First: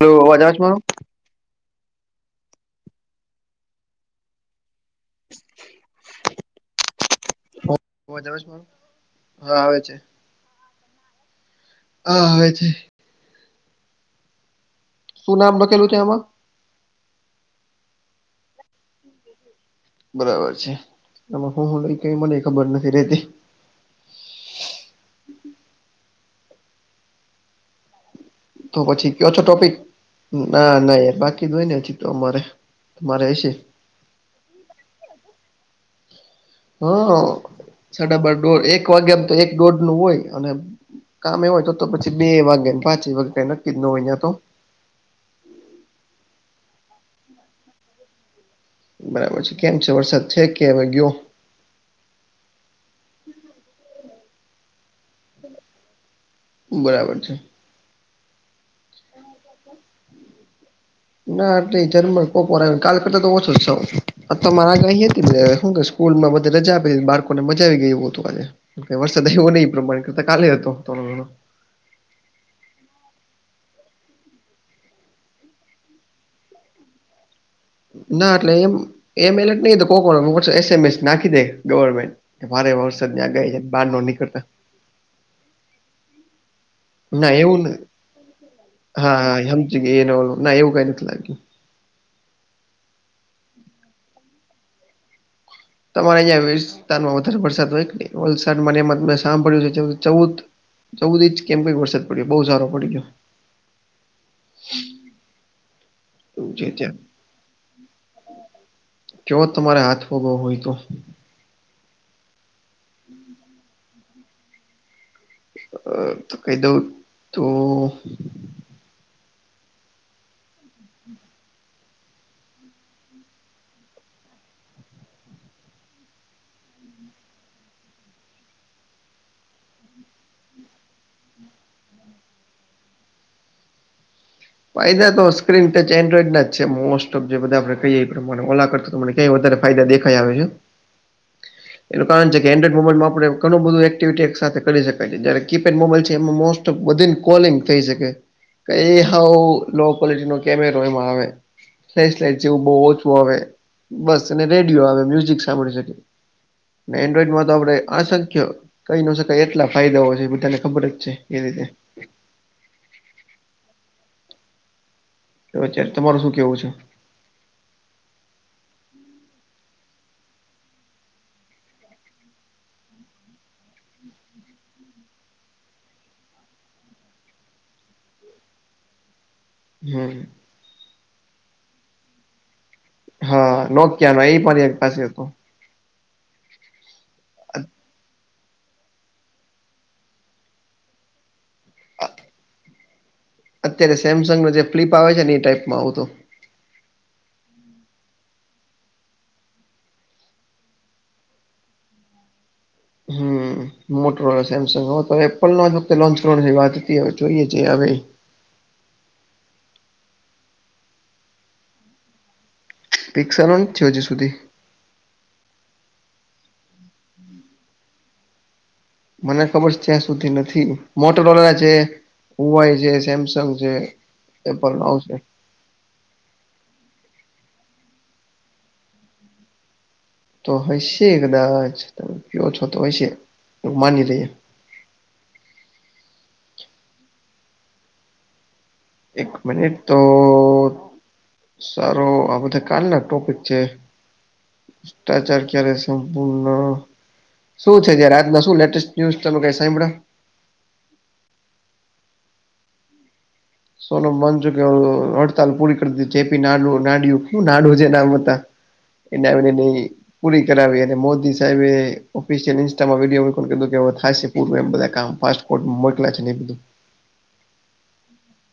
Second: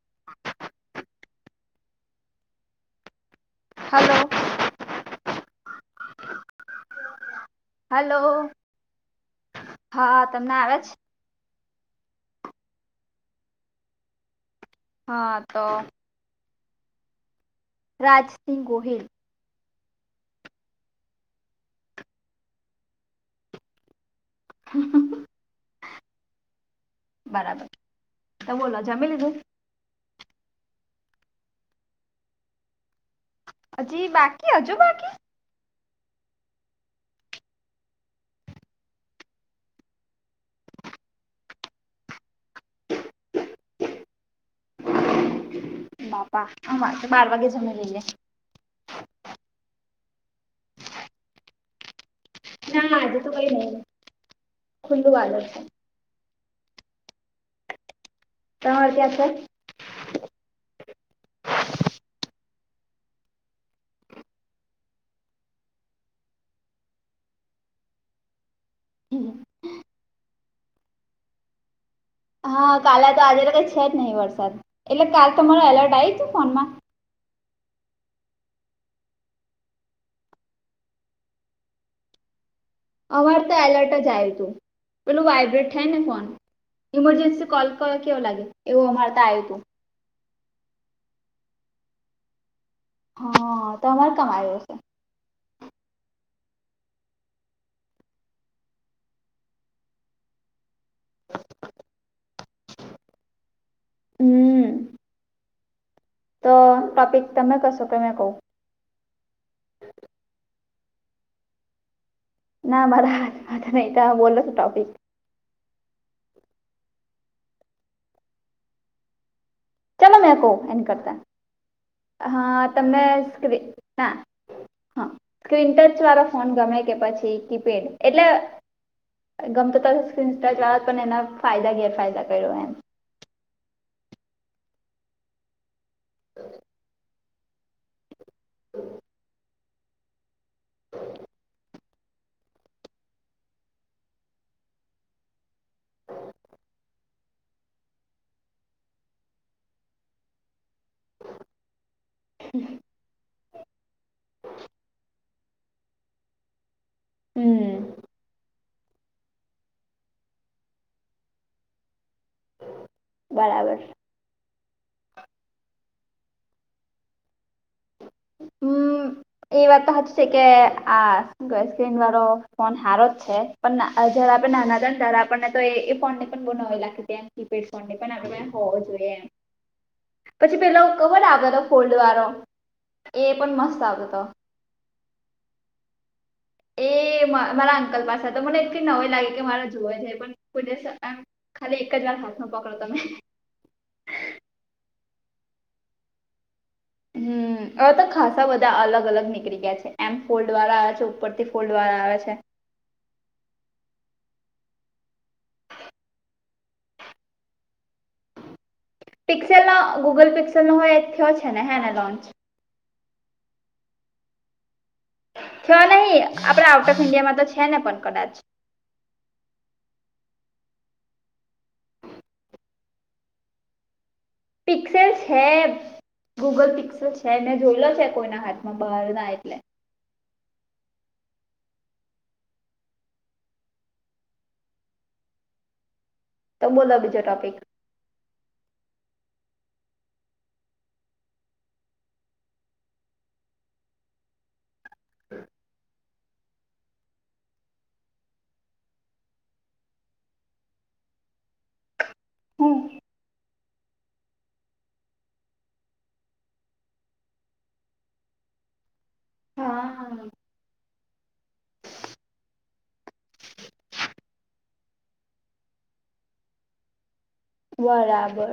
Hello અવાજ આવશ માર હલો. આવે હલો છે, માર હા આવે છે. હા તમને આવે જ હ હો છે. હા શું નામ તો બખેલું છે આમાં રાજસિંહ ગોહિલ બરાબર છે આ હું હું કઈ મને ખબર નથી રતી હ બરાબર તો બોલો જમી પછી કયો લીધું છો, ટોપિક ના ના બાકી દ હોયને હછ, તો અમારેરે હશે હજી, બાકી હજો બાકી હા, સાડા બાર દોઢ એક વાગ્યામ તો એક દોઢ નું હોય અને કામ એ હોય, તો પછી બે વા પાંચ એ વાગ્યા નક્કી જ ન અયા તો બાપા અ તો બાર વાગે જમે લે બરાબર છે, કેમ છે. વરસાદ છે, કે હવે ગયો. ના આજે તો કઈ નહી ખુલ્લું વાલ જ છે. બરાબર છે. તમાર ક્યાં છે. ના ટ જર કોપોર આવ કાલ કરતા તો ઓછો જ સ મારે આગઈ હતી હું કશ સ્કૂલમાંધ રજા આપી બાળકોને મજા આવી ગય હતું આજે વરસાદ એવો નહીં પ્રમાણે કરતા કાલે હતો થોો ઘણો હા કાલે તો આજે તો કઈ છેજ નહી, વરસાદ એટલે કાલ તમાર એલર્ટ આ તું ફોનમાં ના એટલે એમ એમ એલટ નહી કો એસ એમસ નાખી દે ગવર્મેન્ટ એ વારે વાર અવાર તો એલર્ટ જ આવ તું પેલું વાઈબ્રેટ થાય ને ફોન ના ઇમરજન્સી એવું કોલ કર કેવો લાગે એવું અમારે ત્યા આવ્યું હતુ. એ ના એવું કઈ નથી લાગ્યુ. હા તો અમારે કામ આવ્યો હશે. તમારે અં વિસ્તારમાં વધારે વરસાદ હોય કેને વલસાડમાં ત સાંભળ્યું છે, ચૌદ જવું દી કેમ કઈક વરસાદ પડ્યો બહુ સારો પડી ગયો. હમ્મ તો જે ત્યાં ટોપિક તમે કશો કેમે કહ કે તમારે હાથ ફોગાવ હોય, તો ના મારા ન બોલો તો ટોપિક અ તો કહી, દઉં તો ચાલો મેં કહ એને કરતા, હ તમે ના હા સ્ક્રીન ટચ વાળા ફોન ગમે કે પછી કીપેડ એટલે ગમતો ત સ્ક્રીન ટચ વા પણ એના ફાયદા ગેરફાયદા કર્યો એમ ફાયદા તો સ્ક્રીન ટચ એન્ડ્રોઈડ ના જ છે, મોસ્ટ જે બધા આપણે કહીએ એ પ્રમાણે ઓલા કરતામને ક્યાય વધારે ફાયદા દેખાય આવે છે. એનું કારણ છે, કે એન્ડ્રોઇડ મોબાઈલમાં આપણે ઘણું બધું એક્ટિવિટી એક સાથે કરી શકાય છે જ્યારે કીપેડ મોબાઈલ છે એમાં મોસ્ટ કોલિંગ થઈ શકે હા લો ક્વોલિટી નો કેમેરો એમાં આવે ફ્લેશલાઈટ જેવું બહોજ બોવે બસ અને રેડિયો આવે મ્યુઝિક સાંભળી શકી એન્ડ્રોઈડ માં તો આપડે હમ આ સંખ કઈ ન શકાય એટલા ફાયદાઓ છે બધાને ખબર જ છે એ રીતે બરાબર તો અત્યારે તમાર શું કેવું છે. હમ એ વાત તો હત છે કે આ ટચ સ્ક્રીન વાળો ફોન હારો જ છે પણ જયારે આપડે નાના હતા ને ત્યારે આપણને તો એ ફોન ને બના લાગે ત કીપેડોન ને પણ આપ હોવો જોઈએ એમ હું પછી પેલા ઓ કવર આવે લો ફોલ્ડ વાળો. એ પણ હા મસ્ત આવતો નોકિયા હતો નો એ પણ એન પાસે હતો. એ મ અ મારા અંકલ પાસે તો મને એટલી નવાઇ લાગી કે મારે જોવા જાય પણ કોઇ દિવસ ખાલી એક જ વાર હાથ નો પકડો તો મે અત્યારે સેમસંગનો જે ફ્લિપ આવે છે, એ ટાઈપમાં આવું તો હમ હવે તો ખાસા બધા અલગ અલગ નીકળી ગયા છે એમ ફોલ્ડ વાળા આવે છે ઉપરથી ફોલ્ડ વાળા આવે છે. હું. મોટરો સેમસંગ હો તો એપલ નો વખતે લોન્ચ કરવા વાત હતી હવે જોઈએ છે, હવે પિક્સેલ ન ગૂગલ પિક્સેલ નો હોય એ થયો છે ને હેને લોન્ચ પિક્સલ નથી છે હજી સુધી થયો નહી આપડે આઉટ ઓફ ઈન્ડિયામાં તો છે, ને પણ કદાચ મને ખબર છે ત્યાં સુધી નથી મોટરવા છે. ઉવાઈ છે સેમસંગ છે. એપલ નો આવશે પિક્સેસ હે ગૂગલ પિક્સલ છે ને જોયલો છે કોઈના હાથમાં બહાર ના એટલે તો હયશે કદાચ તમે કો છો તો હશે તો માની લઇએ. તમ બોલો બીજો ટોપિક એક મિનિટ તો સારો આ બધા કાલ ના ટોપિક છે. ભ્રષ્ટાચાર ક્યારે સંપૂર્ણ શું છે જયારે આજના શું લેટેસ્ટ ન્યુઝ તમે કઈ સાંયભળો હું સોનું મન છું કે હડતાલ પૂરી કરી ચપી નાડ નાડયું નાડું છે નામ હતા એને મની હા પુરી. કરાવે અને મોદી સાહેબે ઓફિશિયલ ઇન્સ્ટામાં વિડીયો કીધું કે હવે થશે પૂરું એમ બધા કામ ફ કોટ મોઈ કલા છેને એ બધું બરાબર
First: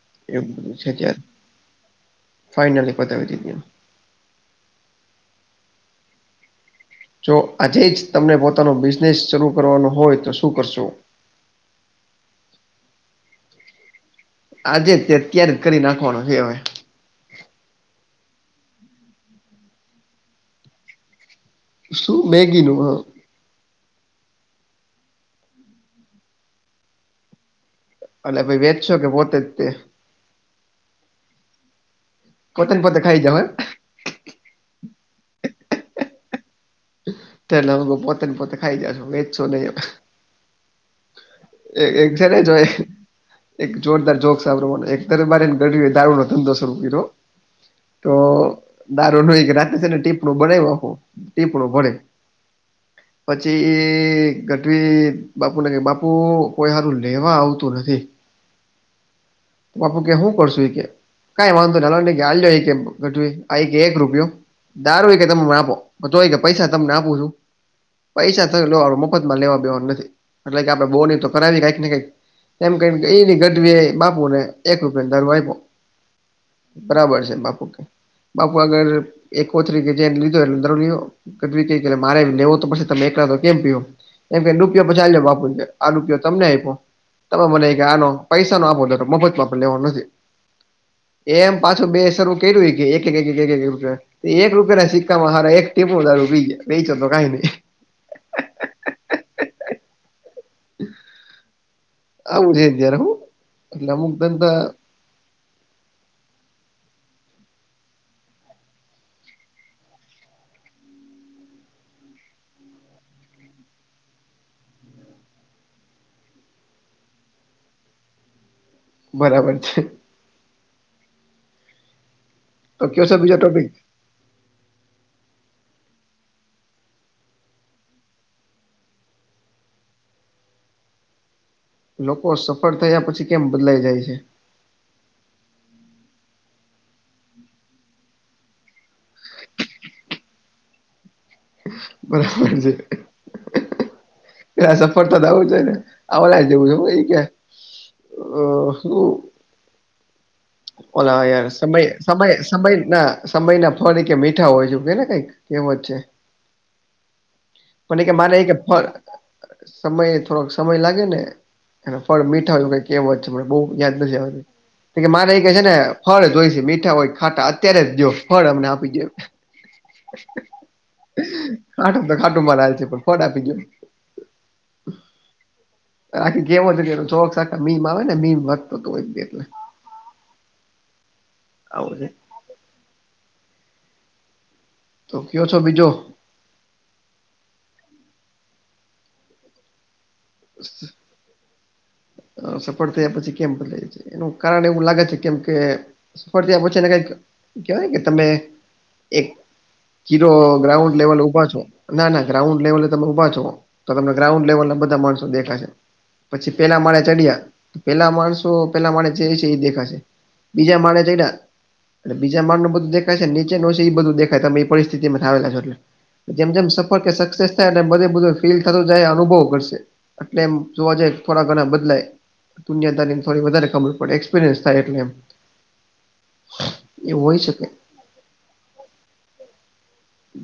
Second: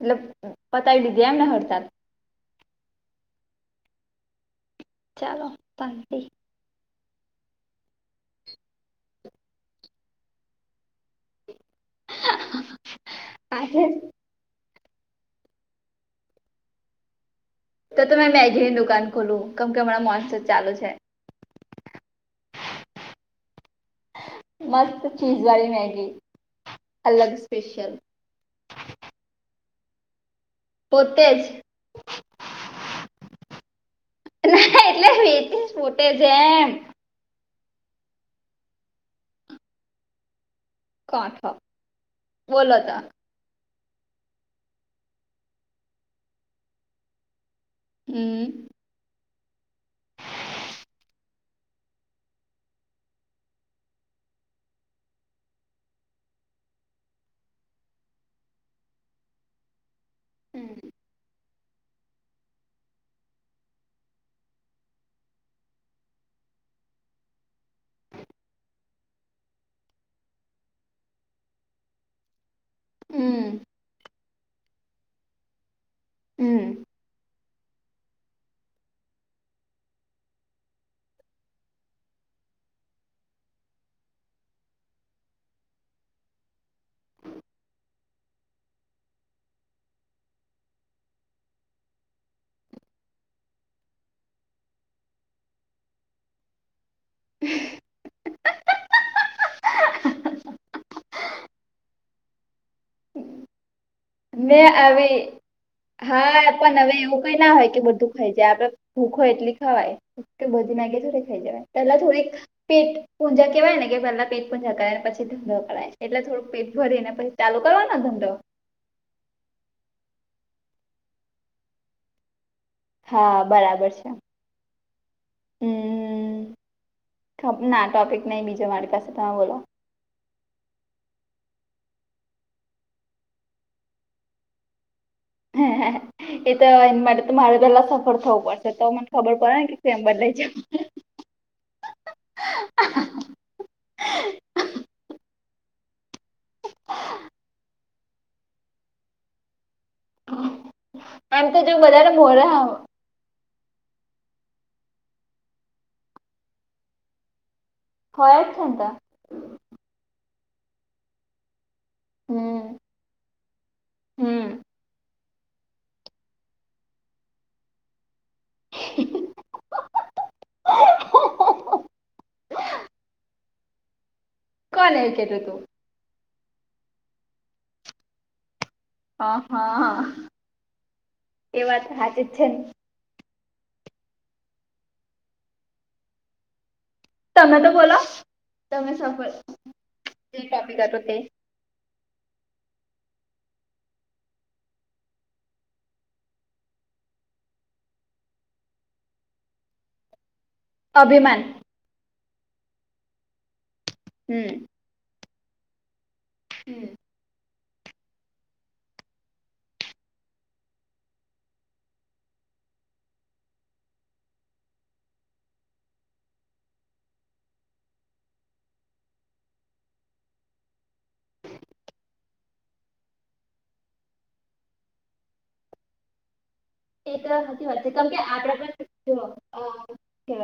મતલબ એવું પતાવી લીધી એમને હડતાળ ફાઇનલી પતાવી દીધી અ. ચાલો તાતી. જો આજે જ તમને પોતાનો બિઝનેસ શરૂ કરવાનો હોય તો શું કરશો [unintelligible] આજે. આજે તે અત્યારે જ કરી નાખવાનો છે હવે. તો તે મે મેગીની દુકાન ખોલું કેમ કે હમણાં મોનસુન ચાલુ છે. શું મેગી નું હા. મસ્ત ચીજ વાળી મેગી અલગ સ્પેશલ અને ભાઈ વેચશો કે પોતે તે. પોતે જ. પોતે પોતે ખાઈ જવાય એમ. ના એટલે વેચીસ પોતે જેમ. તે અમ પોતેને પોતે ખાઈ જશો વેચશો નહીં એમ. કોઠો એ એક છે જોય. બોલો તો એક જોરદાર જોક સાંભવા એક દરબારીને ગઢવી એ દારૂ નો ધંધો શરૂ કર્યો. તો હમ દારૂ નય કે રાતે છે ને ટીપડું બનાવ આખું ટીપડું ભરે [inaudible] પછી એ ગઢવી બાપુને ક બાપુ કોઈ સારું લેવા આવતું નથી. બાપુ કે હું કરશું એ કે કઈ વાંધો હાલો ને આ કે એક રૂપિયો દારું હોય કે તમને આપો તો હોય કે પૈસા તમને આપું છું પૈસા થ લેવાનું મફતમાં લેવા દેવાનું નથી એટલે કે આપણે બોની તો કરાવી કઈક ને કઈક એમ ક એની હમ ગઢવી બાપુ ને એક રૂપિયા ને ધારવા આપ્યો હમ બરાબર છે બાપુ કે બાપુ આગર એકકોતરીકે જે લીધો એ અંદાર લ્યો. ગઢવી કે મારે લેવો તો પદસે તમે એકલા તો કેમ પીવો. એમ કે રૂપિયો પચીજ બાપુ છે આ રૂપિયો તમને આપ્યો તમે મને આનો પૈસા નો આપો. પણ મફત માં પન લેવાનો નથી એ એમ પાછું બેસરું કર્યું કે એક એક એકું છે. એક રૂપિયા ના સિક્કામાં હાર એક ટીપનું દારૂ પી ગયા વેચ્યો તો કંઈ નઈ. આવું છે જ્યારે હું એટલે અમુક ધંધા મે આવી આવી હા પણ હવે એવું કઈ ના હોય કે બધું ખાઈ જાય આપડ ભૂખ હોય એટલી ખવાય કે બધી ના થોડે ખાઈ જવાય પેલા થોડિક પેટ પૂંહેવાય ને કે પહેલા પેટ પૂજા કરે પછી ધંધો કરાય છે એટલે થોડુંક પેટ ભરી ને પછી ચાલુ કરવાનો ધંધો બરાબર છે તો કયો છે હા બીજો ટોપિક બરાબર છે [unintelligible] હમ [inaudible] ના ટોપિક નહી બીજો મારી પાસે તમે બોલો લોકો સફળ થયા પછી કેમ બદલાઈ જાય છે? હમ હ એ તો એ માટે તો મારે પેલા સફળ થવું પડશે તો મને ખબર પડે ને કે કેમ બદલાઈ જ? બરાબર છે [inaudible] એ સફળતા થવું છે ને આ ઓલા જેવું છે હો કે સુ હા ઓલા યાર સમય સમય સમય ના સમય ના ફળ કે મીઠા હોય છે કેને કઈક કેમ જ છે પણ કે માને હોય એ જ કે છે ને ફળ તો સમય થોડોક સમય લાગે ને એ ફળ મીઠા હોય હમ એવુ કહેવત છે, બો યાદ હમ નથીકે મારે કે છે ને ફળ જ હોય છે મીઠા હોય ખાટા અત્યારે જ દીયો ફળ અમને આપી દીયો ખાટું તો ખાટું મારે હાલશે પણ ફળ આપી દીયો કોને કેતો તો બાકી કેવો હતોકે ચોક સતા મીમ આવે ને મીમ હતો એક દી હા એટલે હા એ વાત તો સાચી છે ને તો કયો છો બીજુ? તમે તો બોલો, તમે સફળ જે તોપિક હતો તે સફળ થયા પછી કેમ બદલાઈ છે એનું કારણ એવું લાગે છે કેમ કે સફળ થયા પછી એને કંઈક કહેવાય કે તમે એક ઝીરો ગ્રાઉન્ડ લેવલ અભિમાન ઉભા છો ના ના ગ્રાઉન્ડ લેવલે તમે ઉભા છો તો તમને ગ્રાઉન્ડ હમ લેવલ બ માણસો દેખાય છે પછી પેલા માળે ચડ્યા પેલા માણસો પેલા માળે જાય છે ઈ એ દેખાશે બીજા માળે ચડિયા બીજા માળ બધું દેખાય છે નીચે નું હશે ઈ બધુ દેખાય છે તમે એ પરિસ્થિત માં આવેેલા છો એટલે જેમ જેમ સફર કે સક્સેસ થાય બધે બધો ફીલ થતો જાય અનુભવ કરશે તેમ જોવા જાય થોડા ઘણા બદલાય દુનિયાદારીની થોડી વધારે ખબર પડે એક્સપિરિયન્સ થાય એટલે એમ એ એવું તો હોઈ શકે હાચી વાત છે કેમ કે આગરા પણ અહ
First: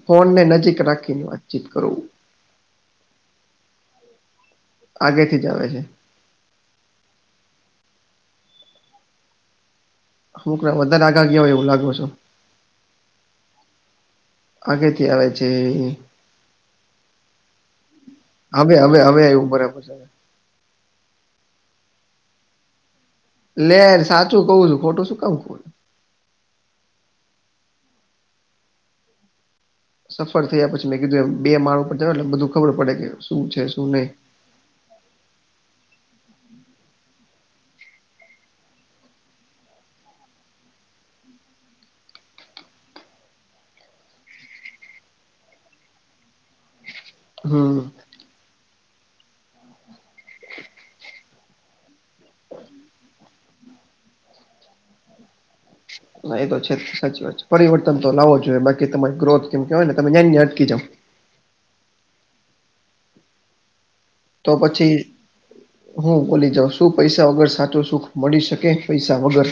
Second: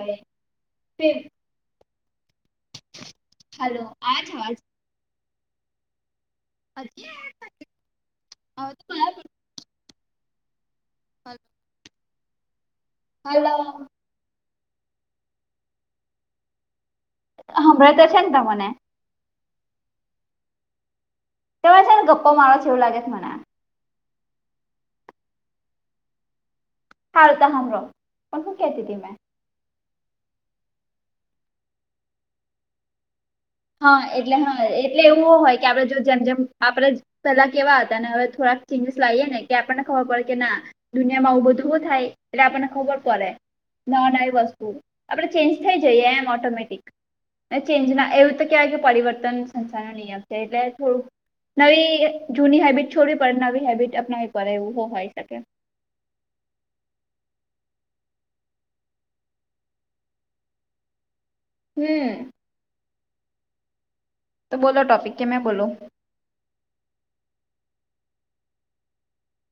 ફોનને નજીક રાખીને વાતચીત કરો હાલો આવે છે અવાજ આગેથી જ આવે છે [unintelligible] હું કરે વધારે આઘા ગયા હોય એવું લાગો છો હાલો આગે થી આવે છે હમણાં તો છે ને તમને આવે આવે આવે ઉપર આવ્યું તમે છે ને ગપ્પા મારો છે એવું લાગે મને લે સાચું કવું છું ખોટું શું કામ હાલતા હામડો પણ શું કેતી તીમે સફળ થયા પછી મે કીધું એમ બે માળ ઉપર ચડે એટલે બધું ખબર પડે કે શું છે શું નહી ટલે હા એટલે એવું ઓ હોય કે આપડે જો જેમ જેમ આપડે પેલા કેવા હતા હવે થોડાક ચેન્જીસ લાવીએ ને કે આપણને ખબર પડે કે ના દુનિયામાં આવું બધું બો થાય એટલે આપણને ખબર પડે નવી નવી વસ્તુ આપડે ચેન્જ થઈ જઈએ એમ ઓટોમેટિક ને હમ ચેન્જ ના એવું કેવાય કે પરિવર્તન સંસાર નો નિયમ છે એટલે થોડુંક નવી જૂની હેબિટ છોડવી પડે નવી હેબિટ અપનાવી પડે અમે હો હોય શકે હા એ તો છે સાચી વાત છે પરિવર્તન તો લાવવો જોઈએ બાકી તમારી ગ્રોથ અમે કેવાય ને તમે જ્યા અટકી જાવ હમ તો બોલો પછી ટોપિક કે મેં બોલો હું બોલી જઉસ શું પૈસા વગર સાચુ સુખ મળી શકે પૈસા વગર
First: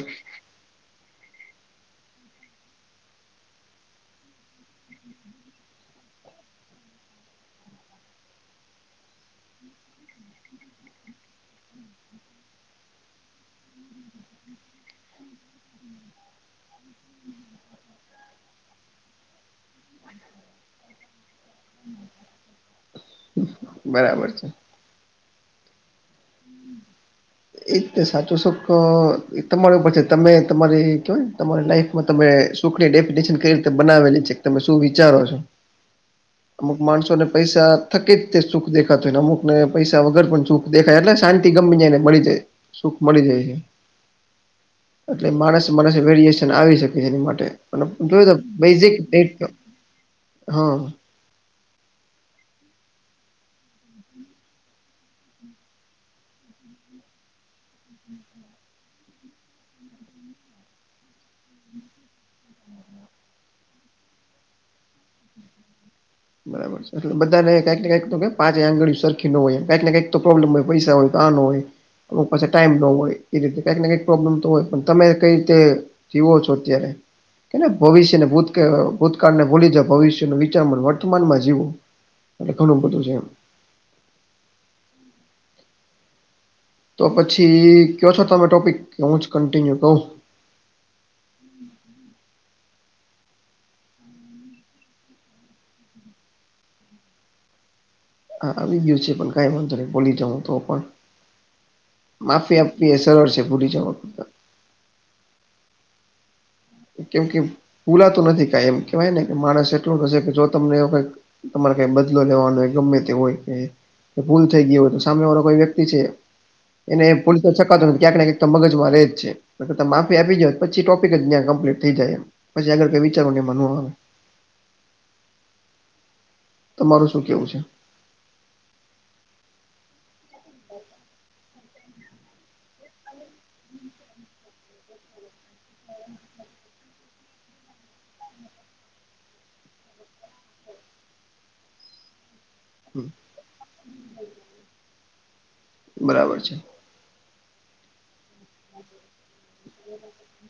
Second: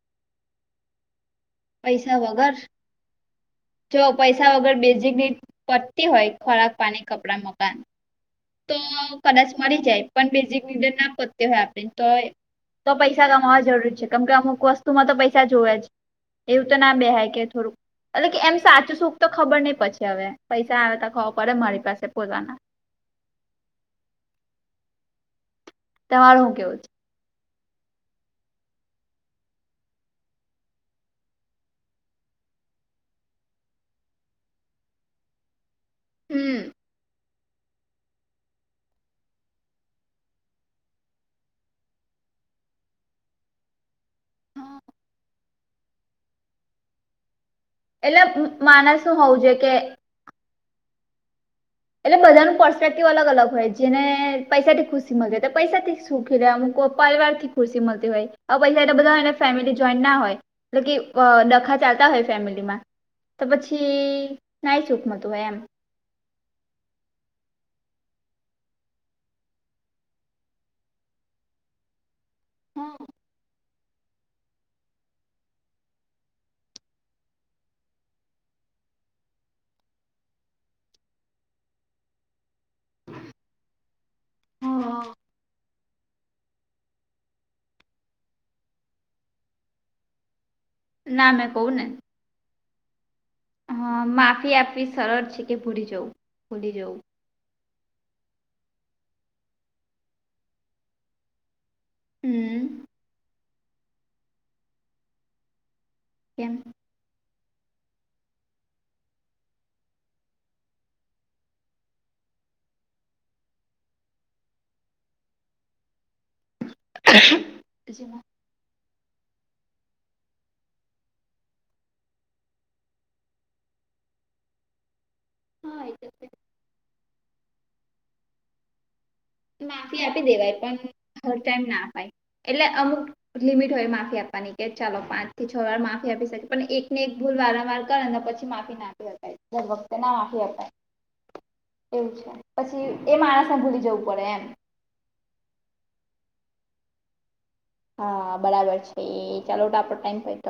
પૈસા વગર જો પૈસા વગર બેઝિક દીઠ પતતી હોય ખોરાક પાણી કપડાં મકાન તો કદાચ મળી જાય પણ બેઝિક નિડર ના પતતી હોય આપડી તો તો પૈસા કમાવા જરૂર છે કેમ કે અમુક વસ્તુમાં તો પૈસા જોવે જ એવું તો ના બેહાય કે થોડુંક એટલે કે એમ સાચું સુખ તો ખબર નહીં પછી હવે પૈસા આવે ખબર પડે મારી પાસે પોતાના બરાબર છે તમારું હું કેવું છે એ જ તો સાચું સુખ તમારા ઉપર છે તમે તમારી કેવાય ને તમારી લાઈફ તમે સુખની ડેફિનેશન કઈ રીતે બનાવેલી છે તમે શું વિચારો છો અમુક હમ માણસોને પૈસા થકી જ સુખ દેખાતો હોયને અમુક ને પૈસા વગર પણ સુખ દેખાય એટલે શાંતિ ગમી જાયને મળી જાય. સુખ મળી જાય હે. એટલે માણસ માણસે વેરિએશન આવી શકે છે એની માટે અને જોઈ શકો એટલે બેઝિક માણસ શું ડેટ હોવું જોઈએ કે હા એટલે બધાનું પર્સ્પેક્ટિવ અલગ અલગ હોય જેને પૈસા થી ખુશી મલે તો પૈસા થી સુખી રે અમુક પારિવાર થી ખુશી મળતી હોય પૈસા એ બધાને ફેમિલી જોઈન્ટ ના હોય ટલે કે અ ડખા ચાલતા હોય ફેમિલી માં તો પછી નાઈ સુકમતું એમ બરાબર છે. એટલે બધાને કાઈક ને કાઈક તો કેમ પાચે આંગળી સરખી ના હોય કાઈક ને કાઈક પ્રોબ્લેમ હોય પૈસા હોય તો આ ન હોય તો પાસા ટાઈમ ન હોય એ રીતે કાઈક ને કાઈક પ્રોબ્લેમ તો હોય પણ તમે કઈ રીતે જીવો છો અત્યારે કેને ભવિષ્યનું ભૂતકાળ ભૂતકાળને ભૂલી જા ભવિષ્ય નું વિચાર [unintelligible] મનમાં જીવો એટલે ઘણું બધું છે એમ હા તો પછી કયો છો તમે ટોપિક કે હું જ કન્ટિન્યુ કઉ ના મે કઉ ને હ માફી આપવી સરળ છે કે ભૂલી જવું ભૂલી જવું હા આવી ગયું છે પણ કઈ વાંધો ન બોલી જાઉં તો પણ માફી હમ આપવી એસ ચર વસે ભૂલી જાઓ કેમ? કેમ કે ભૂલાતું નથી કાઈ એમ કેહેવાય ને કે માણસ એટલો હશે કે જો તમને એ વખત તમાર કાઈ બદલો લેવાનો હોય ગમે તે હોય કે એ ભૂલ થઈ ગ્યો હોય તો સામે વાળો કોઈ વ્યક્તિ છે. એને ભૂલી તો શકાતો નથી ક્યાકને જેમાં ક્યાંક તો મગજમાં રહે જ છે, એન કરતા માફી આપી જ્યો પછી ટોપિક ન્યા કમ પ્લીટ થઈ જાય એમ પછી આગળ કઈ વિચારું એમ ન આવે હા એ તો છે. તમારું શું કેવું છે? માફી આપી દેવાય પણ હર ટાઈમ ના આપાય એટલે અમુક લિમિટ હોય માફી આપવાની કે ચાલો પાંચ થી છ વાર માફી આપી શકે પણ એકને એક ભૂલ વારંવાર કરેન પ માફી નાપી હકાય દર વક્ત ના આપી હકાય [inaudible] એવું છે, પછી હમ, એ માણસે ભૂલી જવું પડે એમ બરાબર છે. હા બરાબર છે, એ ચાલો ટ આપડ ટાઈમ થાઈ